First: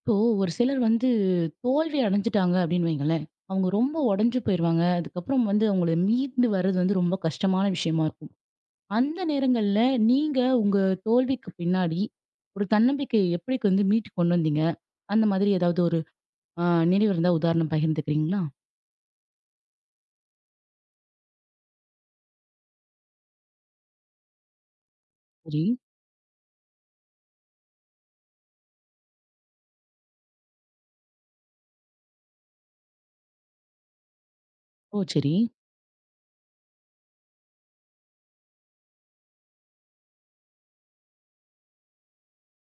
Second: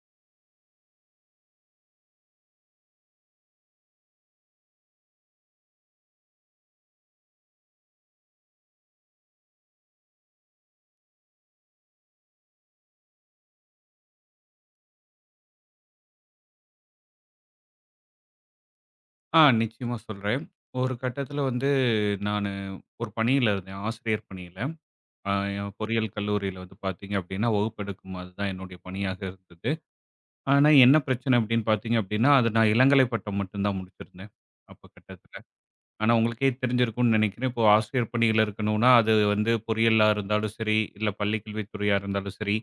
இப்போ ஒரு சிலர் வந்து தோல்வி அடைஞ்சுட்டாங்க அப்படின்னு வைங்களேன். அவங்க ரொம்ப உடைஞ்சு போயிருவாங்க. அதுக்கப்புறம் வந்து அவங்கள மீண்டு வர்றது வந்து ரொம்ப கஷ்டமான விஷயமா இருக்கும். அந்த நேரங்கள்ல நீங்க உங்க தோல்விக்கு பின்னாடி ஒரு தன்னம்பிக்கையை எப்படி வந்து மீட்டு கொண்டு வந்தீங்க? அந்த மாதிரி ஏதாவது ஒரு அ நினைவு இருந்தா உதாரணம் பகிர்ந்துக்கிறீங்களா? நிச்சயமா சொல்றேன். ஒரு கட்டத்தில வந்து நானு ஒரு பணியில இருந்தேன். ஆசிரியர் பணியில. அ சரி. என் பொறியியல் கல்லூரியில வந்து பார்த்தீங்க அப்டின்னா, வகுப்பெடுக்கும் அதுதான் என்னுடைய பணியாக இருந்தது. ஆனா என்ன பிரச்சனை அப்டின்னு பார்த்தீங்க அப்டின்னா, அது நான் இளங்கலை பட்டம் மட்டும் தான் முடிச்சிருந்தேன். அப்ப ஓ! சரி. கட்டத்தில. ஆனா உங்களுக்கே தெரிஞ்சிருக்கும்னு நினைக்கிறேன். இப்போ ஆசிரியர் பணியில இருக்கணும்னா, அது வந்து பொறியியலா இருந்தாலும் சரி, இல்ல பள்ளிக் கல்வித்துறையா இருந்தாலும் சரி,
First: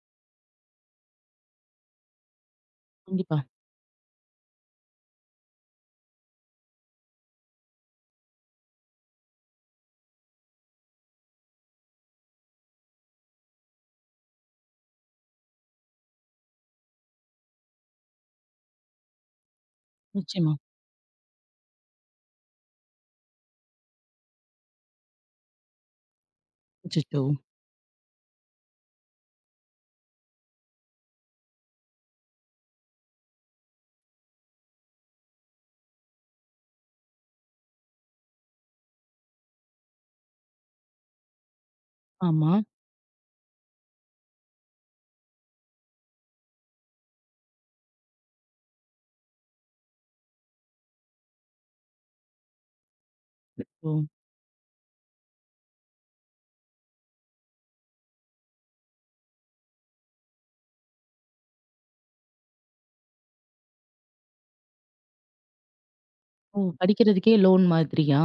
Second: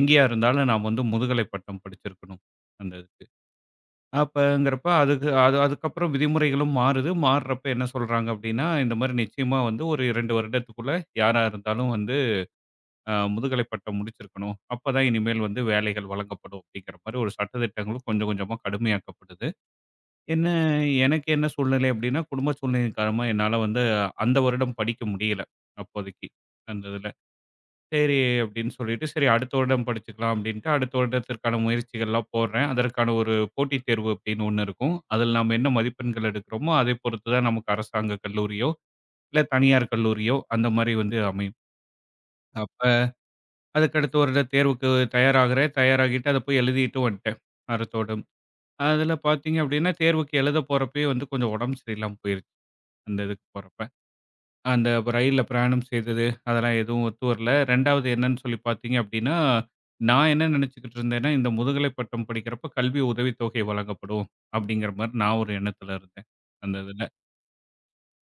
எங்கேயா இருந்தாலும் நாம் வந்து முதுகலை பட்டம் படிச்சிருக்கணும். அந்த இதுக்கு. கண்டிப்பா. அப்பங்கிறப்ப அதுக்கு அது அதுக்கப்புறம் விதிமுறைகளும் மாறுது. மாறுறப்ப என்ன சொல்றாங்க அப்டின்னா, இந்த மாரி நிச்சயமா வந்து ஒரு 2 வருடத்துக்குள்ள யாரா இருந்தாலும் வந்து முதுகலை பட்டம் முடிச்சிருக்கணும். அப்பதான் இனிமேல் வந்து வேலைகள் வழங்கப்படும் அப்டிங்கிற மாரி ஒரு சட்டதிட்டங்களும் கொஞ்சம் கொஞ்சமா கடுமையாக்கப்படுது. என்ன நிச்சயமா. எனக்கு என்ன சூழ்நிலை அப்டின்னா, குடும்ப சூழ்நிலை காரணமா என்னால வந்து அந்த வருடம் படிக்க முடியல அப்போதைக்கு அந்த இதுல. அச்சச்சோ! சரி அப்படின்னு சொல்லிட்டு, சரி அடுத்த வருடம் படிச்சுக்கலாம் அப்படின்ட்டு, அடுத்த வருடத்திற்கான முயற்சிகள்லாம் போடுறேன். அதற்கான ஒரு போட்டித் தேர்வு அப்படின்னு ஒண்ணு இருக்கும். அதில் நாம என்ன மதிப்பெண்கள் எடுக்கிறோமோ, அதை பொறுத்து தான் நமக்கு அரசாங்க கல்லூரியோ, இல்ல தனியார் கல்லூரியோ அந்த மாரி வந்து அமையும். ஆமா. அப்ப அதுக்கு அடுத்த வருடம் தேர்வுக்கு தயாராகுறேன். தயாராகிட்டு அத போய் எழுதிட்டும் வந்துட்டேன், அடுத்த வருடம். அதில பார்த்தீங்க அப்படின்னா, தேர்வுக்கு எழுத போறப்பயே வந்து கொஞ்சம் உடம்பு சரியில்லாம போயிருச்சு, அந்த இதுக்கு போறப்ப. ஓ! அந்த ரயில்ல பிரயாணம் செய்தது, அதெல்லாம் எதுவும் ஒத்து வரல. 2வது என்னன்னு சொல்லி பார்த்தீங்க அப்படின்னா, நான் என்ன நினைச்சுக்கிட்டு இருந்தேன்னா, இந்த முதுகலை பட்டம் படிக்கிறப்ப கல்வி உதவித்தொகை வழங்கப்படும் அப்படிங்கிற மாரி நான் ஒரு எண்ணத்துல இருந்தேன். ஓ! அந்த இதுல. படிக்கிறதுக்கே லோன் மாதிரியா?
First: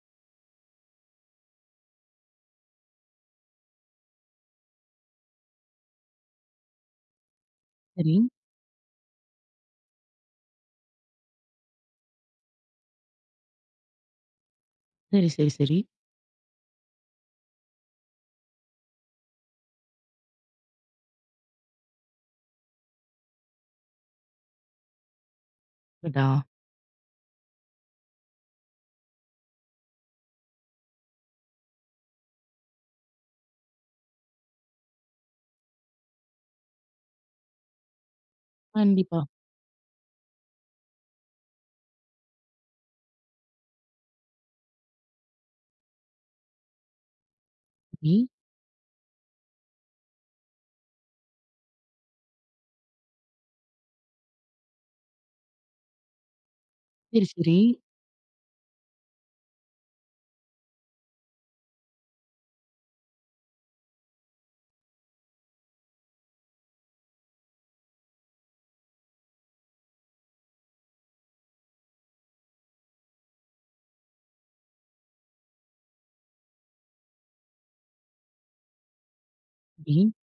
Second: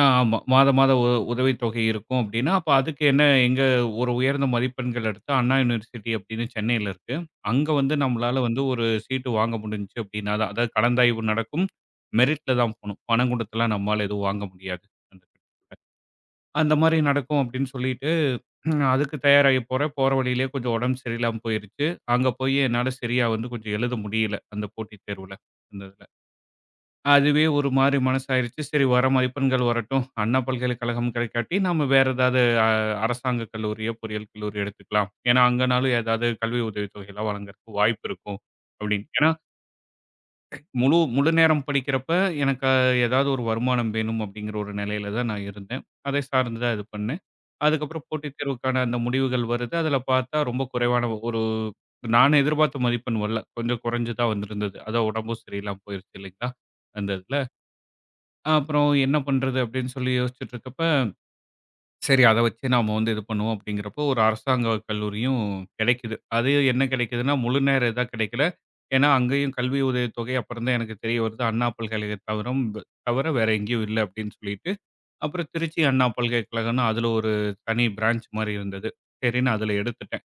ஆ ஆமா. மாதம் மாதம் உதவித்தொகை இருக்கும் அப்படின்னா, அப்ப அதுக்கு என்ன எங்க ஒரு உயர்ந்த மதிப்பெண்கள் எடுத்து அண்ணா யுனிவர்சிட்டி அப்படின்னு சென்னையில இருக்கு. அங்க வந்து சரி. நம்மளால வந்து ஒரு சீட்டு வாங்க முடிஞ்சுச்சு அப்படின்னா தான். அதாவது கலந்தாய்வு நடக்கும். மெரிட்ல தான் போணும். பணம் குடுத்துலாம் நம்மால எதுவும் வாங்க முடியாது. சரி, சரி, சரி. அந்த மாரி நடக்கும் அப்படின்னு சொல்லிட்டு ம். அதுக்கு தயாராகி போறேன். போற வழியிலேயே கொஞ்சம் உடம்பு சரியில்லாம போயிருச்சு. அங்க போய் என்னால சரியா வந்து கொஞ்சம் எழுத முடியல. அந்த போட்டித் தேர்வுல, அந்த இதுல. அடடா! அதுவே ஒரு மாரி மனசாயிருச்சு. சரி வர மதிப்பெண்கள் வரட்டும். அண்ணா பல்கலைக்கழகம் கிடைக்காட்டி, நாம வேற ஏதாவது அரசாங்க கல்லூரியோ, பொறியியல் கல்லூரி எடுத்துக்கலாம். ஏன்னா, அங்கனாலும் ஏதாவது கல்வி உதவித்தொகைலாம் வழங்குறதுக்கு வாய்ப்பு இருக்கும் அப்படின்னு. கண்டிப்பா. ஏன்னா முழு முழு நேரம் படிக்கிறப்ப எனக்கு ஏதாவது ஒரு வருமானம் வேணும் அப்படிங்கிற ஒரு நிலையில தான் நான் இருந்தேன். அதை சார்ந்து தான் இது பண்ணேன். அதுக்கப்புறம் சரி. போட்டித் தேர்வுக்கான அந்த முடிவுகள் வருது. அதில பார்த்தா ரொம்ப குறைவான ஒரு நான் எதிர்பார்த்த மதிப்பெண் வரல. கொஞ்சம் குறைஞ்சு தான் வந்திருந்தது. அதான் உடம்பும் சரியில்லாம போயிருச்சு இல்லைங்களா? அந்த சரி, இதில. சரி. அப்புறம் என்ன பண்றது அப்படின்னு சொல்லி யோசிச்சுட்டு இருக்கப்ப சரி. அத வச்சு நாம வந்து இது பண்ணுவோம் அப்படிங்கிறப்போ, ஒரு அரசாங்க கல்லூரியும் கெடைக்குது. அது என்ன கெடைக்குதுன்னா, முழு நேர இதா கெடைக்கல. ஏன்னா, அங்கேயும் கல்வி உதவித்தொகை அப்புறம் தான் எனக்கு தெரிய வருது. அண்ணா பல்கலை தவிர வேற எங்கேயும் இல்ல அப்படின்னு சொல்லிட்டு, அப்புறம் திருச்சி அண்ணா பல்கலைக்கழகம்னு அதுல ஒரு தனி பிரான்ச் மாரி இருந்தது. சரின்னு அதுல சரி. எடுத்துட்டேன்.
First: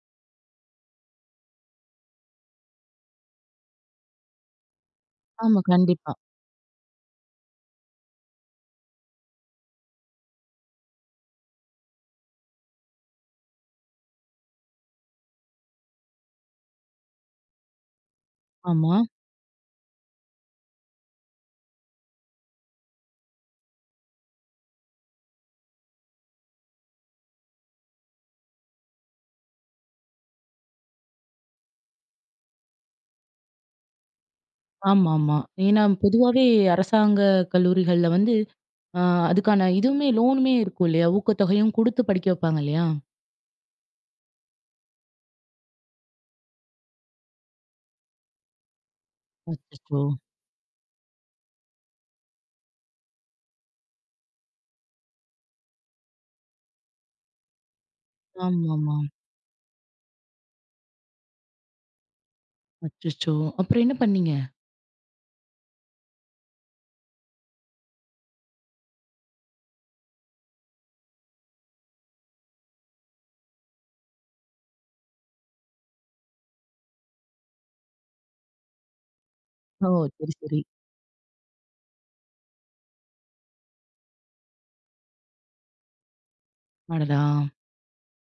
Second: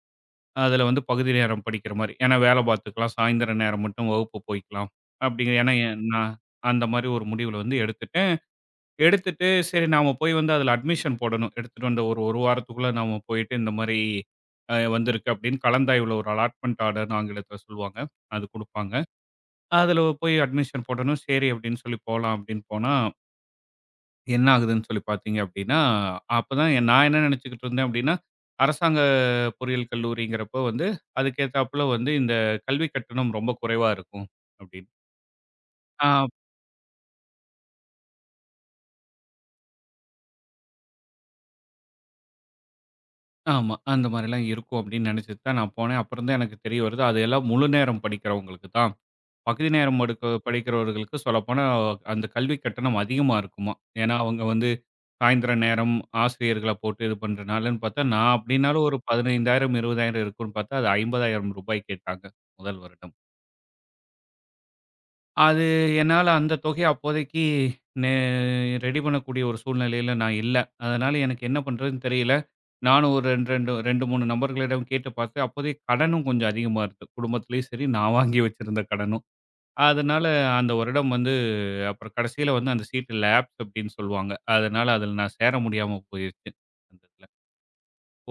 அதுல வந்து பகுதி நேரம் படிக்கிற மாரி. ஏன்னா வேல பார்த்துக்கலாம். சாயந்தர நேரம் மட்டும் வகுப்பு போய்க்கலாம். அப்படிங்க ஆமா. ஏன்னா, கண்டிப்பா. நான் அந்த மாரி ஒரு முடிவுல வந்து எடுத்துட்டேன். எடுத்துட்டு, சரி நாம போய் வந்து அதில அட்மிஷன் போடணும். எடுத்துட்டு வந்த ஒரு 1 வாரத்துக்குள்ள நாம போயிட்டு இந்த மாரி வந்திருக்கு அப்படின்னு கலந்தாய்வுல ஒரு அலாட்மென்ட் ஆர்டர்ன்னு ஆங்கிலத்தில சொல்லுவாங்க. அது குடுப்பாங்க. ஆமா. அதில போய் அட்மிஷன் போடணும். சரி அப்படின்னு சொல்லி போலாம் அப்படின்னு போனா, என்ன ஆகுதுன்னு சொல்லி பார்த்தீங்க அப்படின்னா, அப்பதான் நான் என்ன நினைச்சுக்கிட்டு இருந்தேன் அப்படின்னா, அரசாங்க பொறியியல் கல்லூரிங்கிறப்போ வந்து, அதுக்கு ஏத்தாப்புல வந்து இந்த கல்வி கட்டணம் ரொம்ப குறைவா இருக்கும் அப்படின்னு. ஆமாமா. ஏன்னா பொதுவாவே அரசாங்க கல்லூரிகள்ல வந்து, அ அதுக்கான இதுவுமே லோனுமே இருக்கும் இல்லையா? ஊக்கத்தொகையும் குடுத்து படிக்க வைப்பாங்க இல்லையா? ஆமா. அந்த மாரிலாம் இருக்கும் அப்படின்னு நினைச்சுட்டு தான் நான் போனேன். அப்புறம் தான் எனக்கு தெரிய வருது. அது எல்லாம் முழு நேரம் படிக்கிறவங்களுக்கு தான். பகுதி நேரம் அச்சச்சோ! படிக்கிறவர்களுக்கு சொல்லப்போனா அந்த கல்வி கட்டணம் அதிகமா இருக்குமாம். ஏன்னா, அவங்க வந்து சாயந்திர நேரம் ஆசிரியர்கள போட்டு இது பண்றனாலன்னு பார்த்தா, நான் அப்படின்னாலும் ஆமாமா. ஒரு 15,000 20,000 இருக்கும்ன்னு பார்த்தா, அது ரூ. 50,000 கேட்டாங்க முதல் வருடம். அச்சச்சோ! அப்புறம் என்ன பண்ணீங்க? அது என்னால அந்த தொகைய அப்போதைக்கு நே ரெடி பண்ணக்கூடிய ஒரு சூழ்நிலையில நான் இல்ல. அதனால எனக்கு என்ன பண்றதுன்னு தெரியல. நானும் ஒரு 2, 2 2, 3 நபர்களிடம் கேட்டு பார்த்தேன். அப்போதைக்கு கடனும் கொஞ்சம் அதிகமா இருக்கு. குடும்பத்திலயும் சரி, நான் வாங்கி வச்சிருந்த கடனும். ஓ! அதனால சரி, சரி. அந்த வருடம் வந்து அப்புறம் கடைசியில வந்து அந்த சீட்டு லேப்ஸ் அப்படின்னு சொல்லுவாங்க. அதனால அதுல நான் சேர முடியாம போயிருச்சு. அந்த அடடா! இதுல.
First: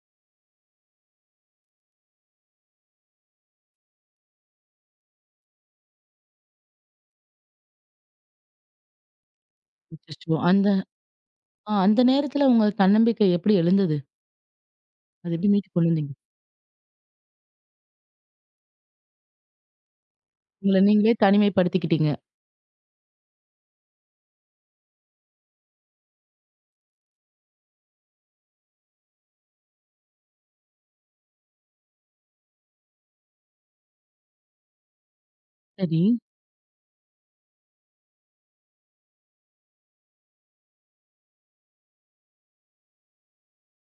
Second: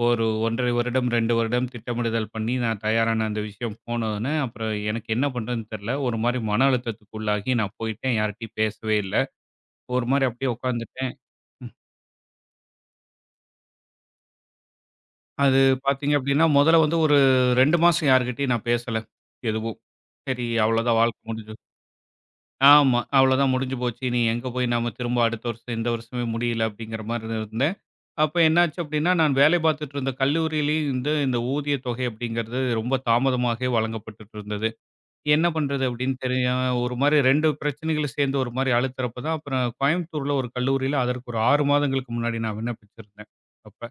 ஒரு 1 1/2 வருடம், 2 வருடம் திட்டமிடுதல் பண்ணி நான் தயாரான அந்த விஷயம் போனோனே, அப்புறம் எனக்கு என்ன பண்றதுன்னு தெரியல. ஒரு மாரி மன அழுத்தத்துக்கு உள்ளாகி நான் போயிட்டேன். யார்ட்டயும் பேசவே இல்ல. ஒரு மாரி அச்சச்சோ! அப்படியே அந்த உட்காந்துட்டேன். அந்த நேரத்துல உங்க தன்னம்பிக்கை எப்படி எழுந்தது? அது எப்படி அது மீட்டு கொண்டு வந்தீங்க? பார்த்தீங்க அப்படின்னா, முதல்ல வந்து ஒரு 2 மாசம் யார்கிட்டயும் நான் பேசல, எதுவும். சரி உங்கள அவ்வளோதான் நீங்களே வாழ்க்கை முடிஞ்சு தனிமைப்படுத்திக்கிட்டீங்க. ஆமா. அவ்வளோதான் முடிஞ்சு போச்சு. இனி எங்க போய் நாம திரும்ப அடுத்த வருஷம், இந்த வருஷமே முடியல அப்படிங்கிற மாரி இருந்தேன். அப்ப என்னாச்சு அப்படின்னா, நான் வேலை பார்த்துட்டு இருந்த கல்லூரியிலேயும் வந்து இந்த ஊதிய தொகை அப்படிங்கிறது ரொம்ப தாமதமாகவே வழங்கப்பட்டுட்டு இருந்தது. என்ன பண்றது சரி. அப்படின்னு தெரியாம ஒரு மாரி 2 பிரச்சனைகளும் சேர்ந்து ஒரு மாரி அழுத்துறப்ப தான், அப்புறம் கோயம்புத்தூர்ல ஒரு கல்லூரியில அதற்கு ஒரு 6 மாதங்களுக்கு முன்னாடி நான் விண்ணப்பிச்சிருந்தேன். அப்ப.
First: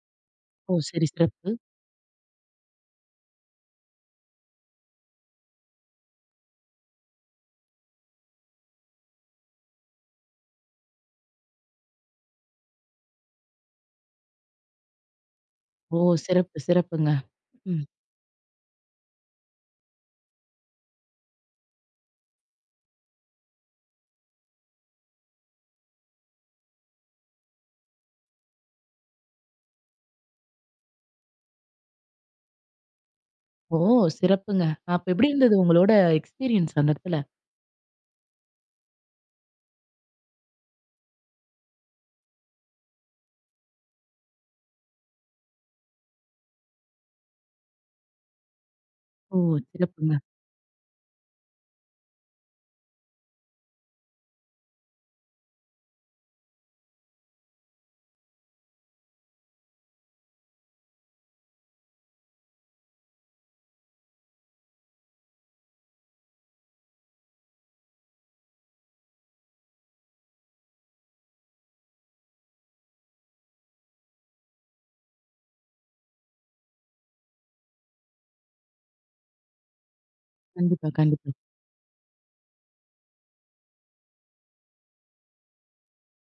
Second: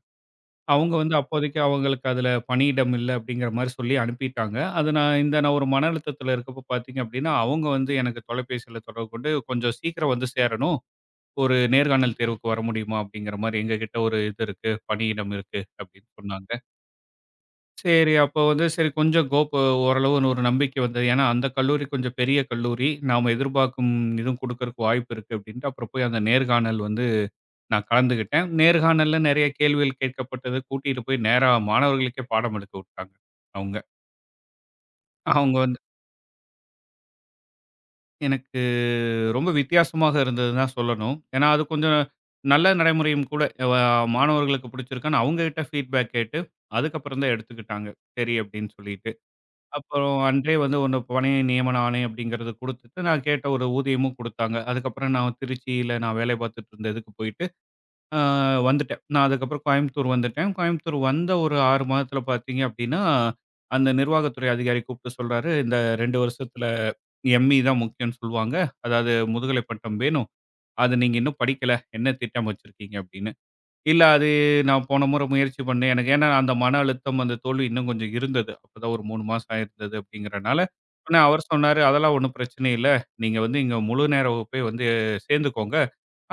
ஓ! அவங்க சரி வந்து சிறப்பு. அப்போதைக்கு அவங்களுக்கு அதுல பணியிடம் இல்ல அப்படிங்கிற மாரி சொல்லி அனுப்பிட்டாங்க. அது நான் ஒரு மன அழுத்தத்துல இருக்கப்ப பார்த்தீங்க அப்படின்னா, அவங்க வந்து எனக்கு தொலைபேசியில தொடர்பு கொண்டு "கொஞ்சம் சீக்கிரம் வந்து சேரணும். ஒரு நேர்காணல் தேர்வுக்கு வர முடியுமா?" அப்படிங்கிற மாரி எங்ககிட்ட ஒரு இது இருக்கு, பணியிடம் இருக்கு ஓ! அப்படின்னு சொன்னாங்க. சிறப்பு, சிறப்புங்க. ம். சரி. அப்போ வந்து சரி கொஞ்சம் ஓரளவு ஒரு நம்பிக்கை வந்தது. ஏன்னா, அந்த கல்லூரி கொஞ்சம் பெரிய கல்லூரி. நாம எதிர்பார்க்கும் இதுவும் குடுக்கறக்கு வாய்ப்பு இருக்கு அப்டின்ட்டு, அப்புறம் போய் அந்த நேர்காணல் வந்து நான் கலந்துகிட்டேன். நேர்காணல்ல நெறைய கேள்விகள் கேட்கப்பட்டது. கூட்டிட்டு போய் நேரா மாணவர்களுக்கே பாடம் எடுக்க விட்டாங்க அவுங்க. ஓ! ம். சிறப்புங்க. அப்ப எப்படி அவுங்க இருந்தது வந்து உங்களோட எக்ஸ்பீரியன்ஸ் அந்த இடத்துல? எனக்கு ரொம்ப வித்தியாசமாக இருந்ததுன்னு தான் சொல்லணும். ஏன்னா, அது கொஞ்சம் நல்ல நடைமுறையும் கூட. வ மாணவர்களுக்கு பிடிச்சிருக்கான்னு அவுங்ககிட்ட ஃபீட்பேக் கேட்டு, அதுக்கப்புறம் தான் எடுத்துக்கிட்டாங்க. சரி அப்டின்னு சொல்லிட்டு. ஓ! சிறப்புங்க. அப்புறம் அன்றே வந்து ஒண்ணு பணி நியமன ஆணை அப்படிங்கிறது குடுத்துட்டு, நான் கேட்ட ஒரு ஊதியமும் குடுத்தாங்க. அதுக்கப்புறம் நான் திருச்சியில நான் வேலை பார்த்துட்டு இருந்த இதுக்கு போயிட்டு, அ வந்துட்டேன். அதுக்கப்புறம் கோயம்புத்தூர் வந்துட்டேன். கோயம்புத்தூர் வந்த ஒரு 6 மாதத்துல பார்த்தீங்க அப்படின்னா, அந்த நிர்வாகத்துறை அதிகாரி கூப்பிட்டு சொல்றாரு, "இந்த 2 வருஷத்துல எம்.இ தான் முக்கியம்னு சொல்லுவாங்க. அதாவது முதுகலை பட்டம் வேணும். அது நீங்க இன்னும் படிக்கல. என்ன திட்டம் வச்சிருக்கீங்க?" அப்படின்னு. இல்ல அது நான் போன முறை முயற்சி பண்ணேன். எனக்கு ஏன்னா அந்த மன அழுத்தம், அந்த தோல்வி இன்னும் கொஞ்சம் இருந்தது. அப்பதான் ஒரு 3 மாசம் ஆயிருந்தது அப்படிங்கிறனால. கண்டிப்பா, ஆனா கண்டிப்பா. அவர் சொன்னாரு, "அதெல்லாம் ஒண்ணும் பிரச்சனை இல்ல. நீங்க வந்து இங்க முழு நேர வகுப்பே வந்து சேர்ந்துக்கோங்க.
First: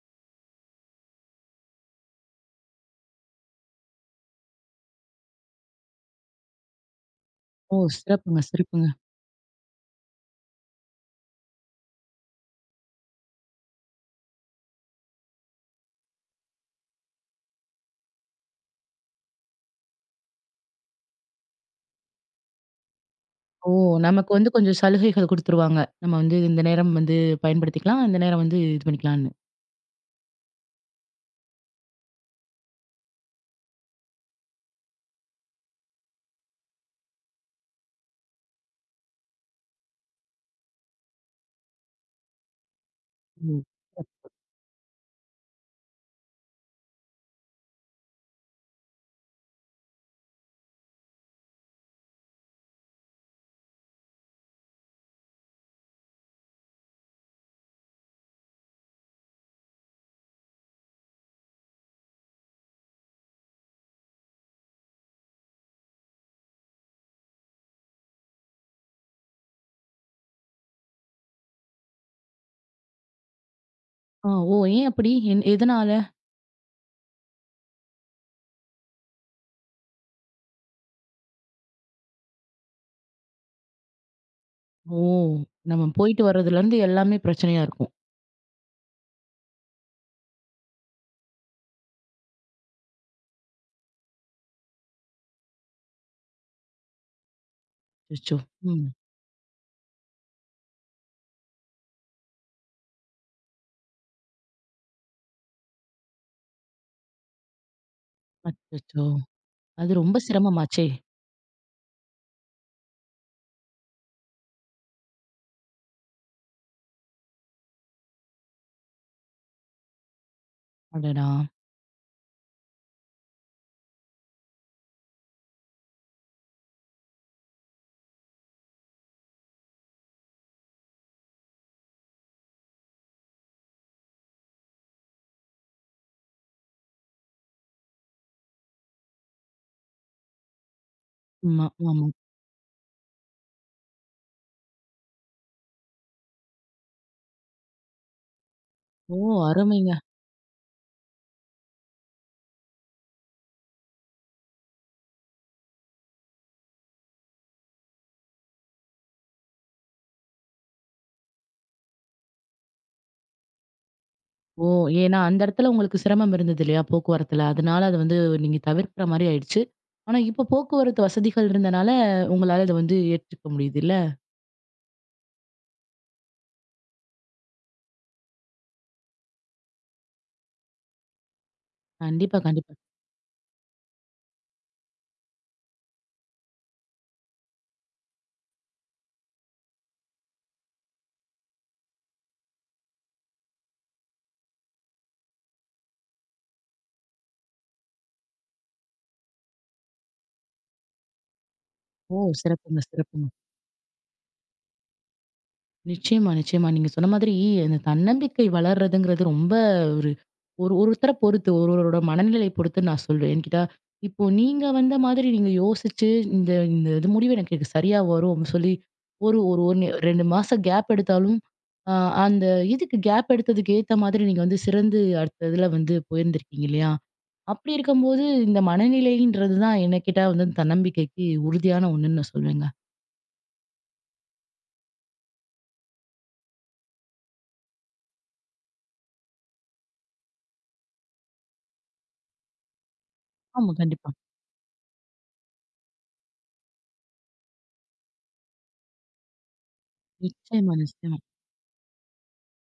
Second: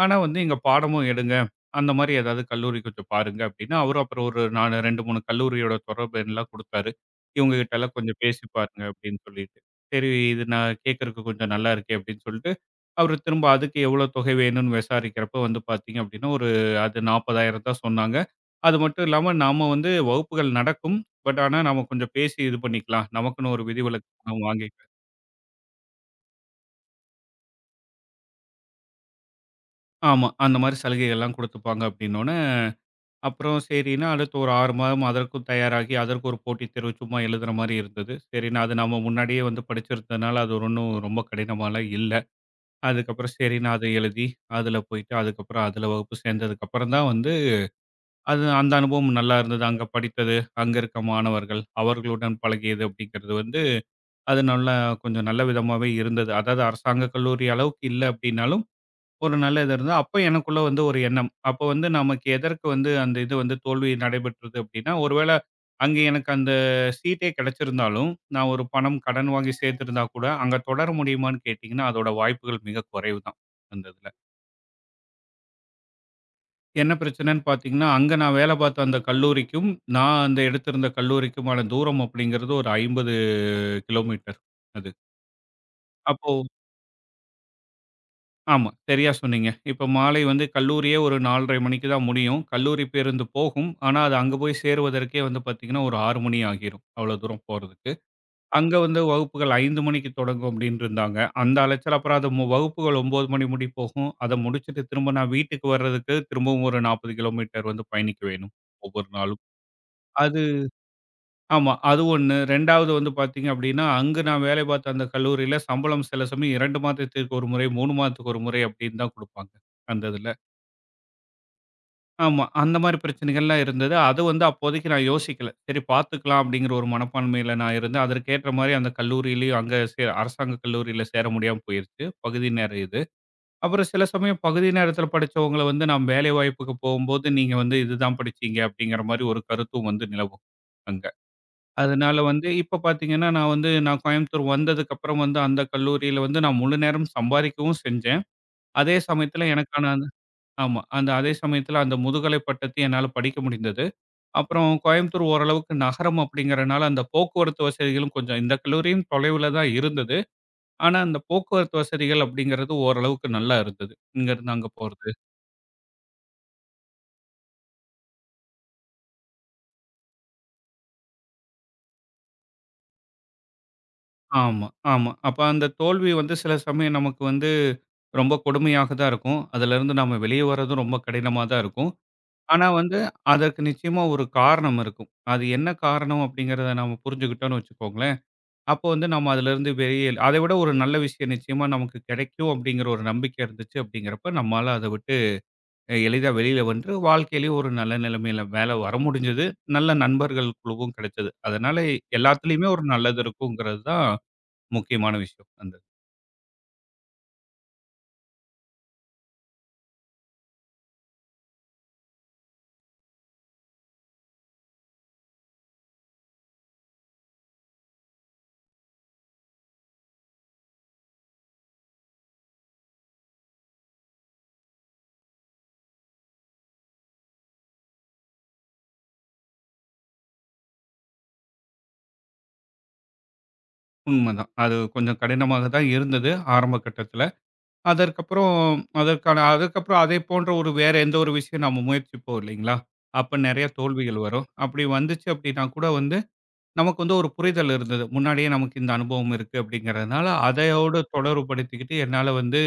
ஆனா வந்து இங்க பாடமும் எடுங்க. அந்த மாரி ஏதாவது கல்லூரி கொஞ்சம் பாருங்க" அப்படின்னு அவரும் அப்புறம் ஒரு 4 2, 3 கல்லூரியோட தொடர்பு எண்லாம் குடுத்தாரு. "இவங்க ஓ! கிட்டலாம் கொஞ்சம் சிறப்புங்க, பேசி பாருங்க" சிறப்புங்க. அப்படின்னு சொல்லிட்டு. சரி இது நான் கேட்கறக்கு கொஞ்சம் நல்லா இருக்கே அப்படின்னு சொல்லிட்டு அவரு திரும்ப அதுக்கு எவ்வளோ தொகை வேணும்னு விசாரிக்கிறப்போ வந்து பார்த்தீங்க அப்படின்னா, ஒரு அது 40,000 தான் சொன்னாங்க. அது மட்டும் இல்லாம நாம வந்து வகுப்புகள் நடக்கும். பட் ஆனா நாம கொஞ்சம் பேசி இது பண்ணிக்கலாம். நமக்குன்னு ஒரு ஓ! விதிவிலக்கு நமக்கு நம்ம வந்து கொஞ்சம் வாங்கிக்கலாம். சலுகைகள் குடுத்துருவாங்க. நம்ம வந்து இந்த நேரம் வந்து பயன்படுத்திக்கலாம். இந்த நேரம் வந்து இது பண்ணிக்கலான்னு. ஆமா. அந்த மாரி சலுகைகள்லாம் குடுத்துப்பாங்க அப்படின்னோன, அப்புறம் சரின்னு அடுத்து ஒரு 6 மாதம் அதற்கும் தயாராகி, அதற்கு ஒரு போட்டித் தேர்வு சும்மா எழுதுற மாரி இருந்தது. சரின்னு அது நம்ம முன்னாடியே வந்து படிச்சிருந்ததுனால அது ஒண்ணும் ரொம்ப கடினமாலாம் இல்ல. அதுக்கப்புறம் ம். சரின்னு அத எழுதி, அதுல போயிட்டு அதுக்கப்புறம் அதுல வகுப்பு சேர்ந்ததுக்கப்புறம் தான் வந்து அது அந்த அனுபவம் நல்லா இருந்தது. அங்க படித்தது, அங்க இருக்க மாணவர்கள், அவர்களுடன் பழகியது அப்படிங்கிறது வந்து, அது நல்லா கொஞ்சம் நல்ல விதமாவே இருந்தது. அதாவது அரசாங்க கல்லூரி அளவுக்கு இல்ல அப்படின்னாலும், ஒரு நல்ல இது இருந்தது. அப்ப எனக்குள்ள வந்து ஒரு எண்ணம். அப்ப வந்து நமக்கு எதற்கு வந்து அந்த இது வந்து தோல்வி நடைபெற்றது அப்படின்னா, ஒருவேள அங்க எனக்கு அந்த சீட்டே கிடைச்சிருந்தாலும், நான் ஒரு பணம் கடன் வாங்கி சேர்த்திருந்தா கூட, அங்க தொடர முடியுமான்னு கேட்டீங்கன்னா, அதோட வாய்ப்புகள் மிக குறைவு தான் அந்த இதுல. ஆ, ஓ! ஏன் அப்படி? எதனால? என்ன பிரச்சனன்னு பார்த்தீங்கன்னா, அங்க நான் வேலை பார்த்த அந்த கல்லூரிக்கும், நான் அந்த எடுத்திருந்த கல்லூரிக்குமான தூரம் அப்படிங்கிறது ஒரு 50 கிலோமீட்டர் அது. ஓ! நம்ம போயிட்டு அப்போ வர்றதுலருந்து எல்லாமே பிரச்சனையா இருக்கும். ஆமா, சரியா சொன்னீங்க. இப்ப மாலை வந்து கல்லூரியே ஒரு 4:30 மணிக்கு தான் முடியும். கல்லூரி பேருந்து போகும். ஆனா, அது அங்க போய் சேருவதற்கே வந்து பார்த்தீங்கன்னா, ஒரு 6 மணி ஆகிரும். அவ்வளோ தூரம் போறதுக்கு. அச்சச்சோ! அங்க ம். வந்து வகுப்புகள் 5 மணிக்கு தொடங்கும் அப்படின்ருந்தாங்க. அந்த அலைச்சல் அப்புறம் அது வகுப்புகள் 9 மணி முடி போகும். அத முடிச்சுட்டு திரும்ப நான் வீட்டுக்கு வர்றதுக்கு திரும்பவும் ஒரு 40 கிலோமீட்டர் வந்து பயணிக்க வேணும் அச்சச்சோ! ஒவ்வொரு நாளும். அது ரொம்ப அது சிரமமாச்சே! ஆமா. அது 1. 2வது வந்து பார்த்தீங்க அப்படின்னா, அங்கு நான் வேலை பார்த்த அந்த கல்லூரியில சம்பளம் சில சமயம் 2 மாதத்திற்கு 1 முறை, 3 மாதத்துக்கு 1 முறை அப்படின்னு தான் குடுப்பாங்க. அந்த இதுல. அடடா! ஆமா. அந்த மாரி பிரச்சனைகள்லாம் இருந்தது. அது வந்து அப்போதைக்கு நான் யோசிக்கல. சரி பார்த்துக்கலாம் அப்படிங்கிற ஒரு மனப்பான்மையில நான் இருந்தேன். அதற்கேற்ற மாரி அந்த கல்லூரியிலயும் அங்க அரசாங்க கல்லூரியில சேர முடியாம போயிருச்சு. பகுதி நேர இது. அப்புறம் சில சமயம் பகுதி நேரத்தில படிச்சவங்கள வந்து நான் வேலைவாய்ப்புக்கு போகும்போது, நீங்க வந்து இதுதான் படிச்சீங்க அப்படிங்கிற மாரி ஒரு கருத்தும் வந்து நிலவும். அங்க. ஆமா, ஆமா. அதனால வந்து இப்ப பார்த்தீங்கன்னா, நான் கோயம்புத்தூர் வந்ததுக்கப்புறம் வந்து அந்த கல்லூரியில வந்து நான் முழு நேரம் சம்பாதிக்கவும் செஞ்சேன். அதே ஓ! சமயத்தில எனக்கான அருமைங்க. அந்த ஆமா. அந்த அதே சமயத்தில அந்த முதுகலை பட்டத்தை என்னால படிக்க முடிந்தது. அப்புறம் கோயம்புத்தூர் ஓரளவுக்கு நகரம் அப்படிங்கிறனால அந்த போக்குவரத்து வசதிகளும் கொஞ்சம் இந்த கல்லூரியும் தொலைவில தான் இருந்தது. ஆனா, அந்த போக்குவரத்து வசதிகள் அப்படிங்கிறது ஓரளவுக்கு நல்லா இருந்தது. இங்கருந்து ஓ! அங்க போறது. ஏன்னா அந்த இடத்துல உங்களுக்கு சிரமம் இருந்தது இல்லையா? போக்குவரத்துல. அதனால அது வந்து நீங்க தவிர்க்கிற மாரி ஆயிடுச்சு. ஆனா இப்போ போக்குவரத்து வசதிகள் இருந்தனால, உங்களால அத வந்து ஏற்றுக்க முடியுதுல்ல? ஆமா, ஆமா. அப்ப அந்த தோல்வி வந்து சில சமயம் நமக்கு வந்து ரொம்ப கொடுமையாக தான் இருக்கும். அதிலிருந்து நாம வெளிய வர்றதும் ரொம்ப கடினமா தான் இருக்கும். கண்டிப்பா, ஆனா கண்டிப்பா. வந்து, அதற்கு நிச்சயமா ஒரு காரணம் இருக்கும். அது என்ன காரணம் அப்படிங்கிறத நாம புரிஞ்சுக்கிட்டோம்னு வச்சுக்கோங்களேன், அப்போ வந்து நம்ம அதிலிருந்து வெளியில் அதை விட ஒரு நல்ல விஷயம் நிச்சயமா நமக்கு கிடைக்கும் அப்படிங்கிற ஒரு நம்பிக்கை இருந்துச்சு அப்படிங்கிறப்ப, நம்மால அதை விட்டு எளிதா வெளியில வந்து வாழ்க்கையிலயும் ஒரு நல்ல நிலைமையில மேல வர முடிஞ்சது. நல்ல நண்பர்கள் குழுவும் கிடைச்சது. அதனால ஓ! எல்லாத்துலயுமே சிறப்புங்க, ஒரு நல்லது சிறப்புங்க. இருக்குங்கிறது தான் முக்கியமான விஷயம். அந்த நிச்சயமா, நிச்சயமா. நீங்க சொன்ன மாதிரி அந்த தன்னம்பிக்கை வளர்றதுங்கிறது ரொம்ப ஒரு ஒரு ஒருத்தர பொறுத்து, ஒருவரோட மனநிலை பொறுத்துன்னு நான் சொல்வேன். என்கிட்ட இப்போ நீங்க வந்த மாதிரி நீங்க யோசிச்சு, இந்த இந்த இது முடிவு எனக்கு இது சரியா வரும் அப்படின்னு சொல்லி, ஒரு ஒரு 1 2 மாசம் கேப் எடுத்தாலும், அ அந்த இதுக்கு கேப் எடுத்ததுக்கு ஏத்த மாதிரி நீங்க வந்து சிறந்து அடுத்த இதுல வந்து போயிருந்திருக்கீங்க இல்லையா? அப்படி இருக்கும்போது இந்த மனநிலைன்றது தான் என்ன கேட்டா வந்து தன்னம்பிக்கைக்கு உறுதியான ஒண்ணுன்னு நான் சொல்வேங்க. உண்மதான். அது கொஞ்சம் கடினமாக தான் இருந்தது ஆரம்ப கட்டத்தில. அதற்கப்புறம் அதற்கப்புறம் அதே போன்ற ஒரு வேற எந்த ஒரு விஷயம் நம்ம முயற்சிப்போம் இல்லைங்களா? அப்ப நெறைய ஆமா, கண்டிப்பா. தோல்விகள் வரும். அப்படி வந்துச்சு அப்படின்னா கூட வந்து, நமக்கு வந்து ஒரு புரிதல் இருந்தது. முன்னாடியே நமக்கு இந்த அனுபவம் இருக்கு அப்படிங்கிறதுனால, நிச்சயமா, அதையோடு நிச்சயமா. தொடர்புபடுத்திக்கிட்டு என்னால வந்து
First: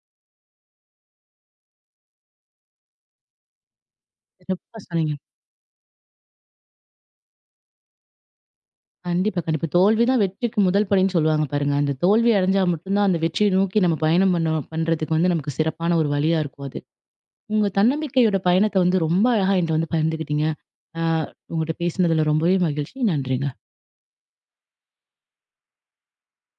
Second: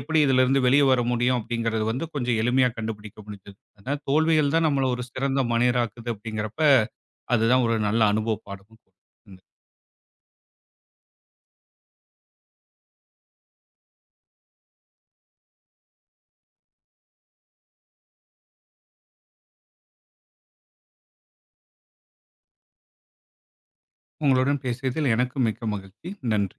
எப்படி இதிலிருந்து வெளிய வர முடியும் அப்படிங்கிறது வந்து கொஞ்சம் எளிமையா கண்டுபிடிக்க முடிஞ்சது. அதனால தோல்விகள் தான் சிறப்பா நம்மள ஒரு சொன்னீங்க. சிறந்த மனிதராக்குது அப்படிங்கிறப்ப, அதுதான் ஒரு நல்ல அனுபவ பாடமும் கூட. கண்டிப்பா, ம். கண்டிப்பா. தோல்வி தான் வெற்றிக்கு முதல் படின்னு சொல்லுவாங்க பாருங்க. அந்த தோல்வி அடைஞ்சா மட்டும் தான் அந்த வெற்றியை நோக்கி நம்ம பயணம் பண்ண பண்றதுக்கு வந்து நமக்கு சிறப்பான ஒரு வழியா இருக்கும் அது. உங்க தன்னம்பிக்கையோட பயணத்த வந்து ரொம்ப அழகா என்ட்ட வந்து பகிர்ந்துக்கிட்டீங்க. ஆ உங்கட்ட பேசினதுல ரொம்பவே மகிழ்ச்சி. நன்றிங்க. உங்களுடன் பேசியதில் எனக்கு மிக்க மகிழ்ச்சி. நன்றி.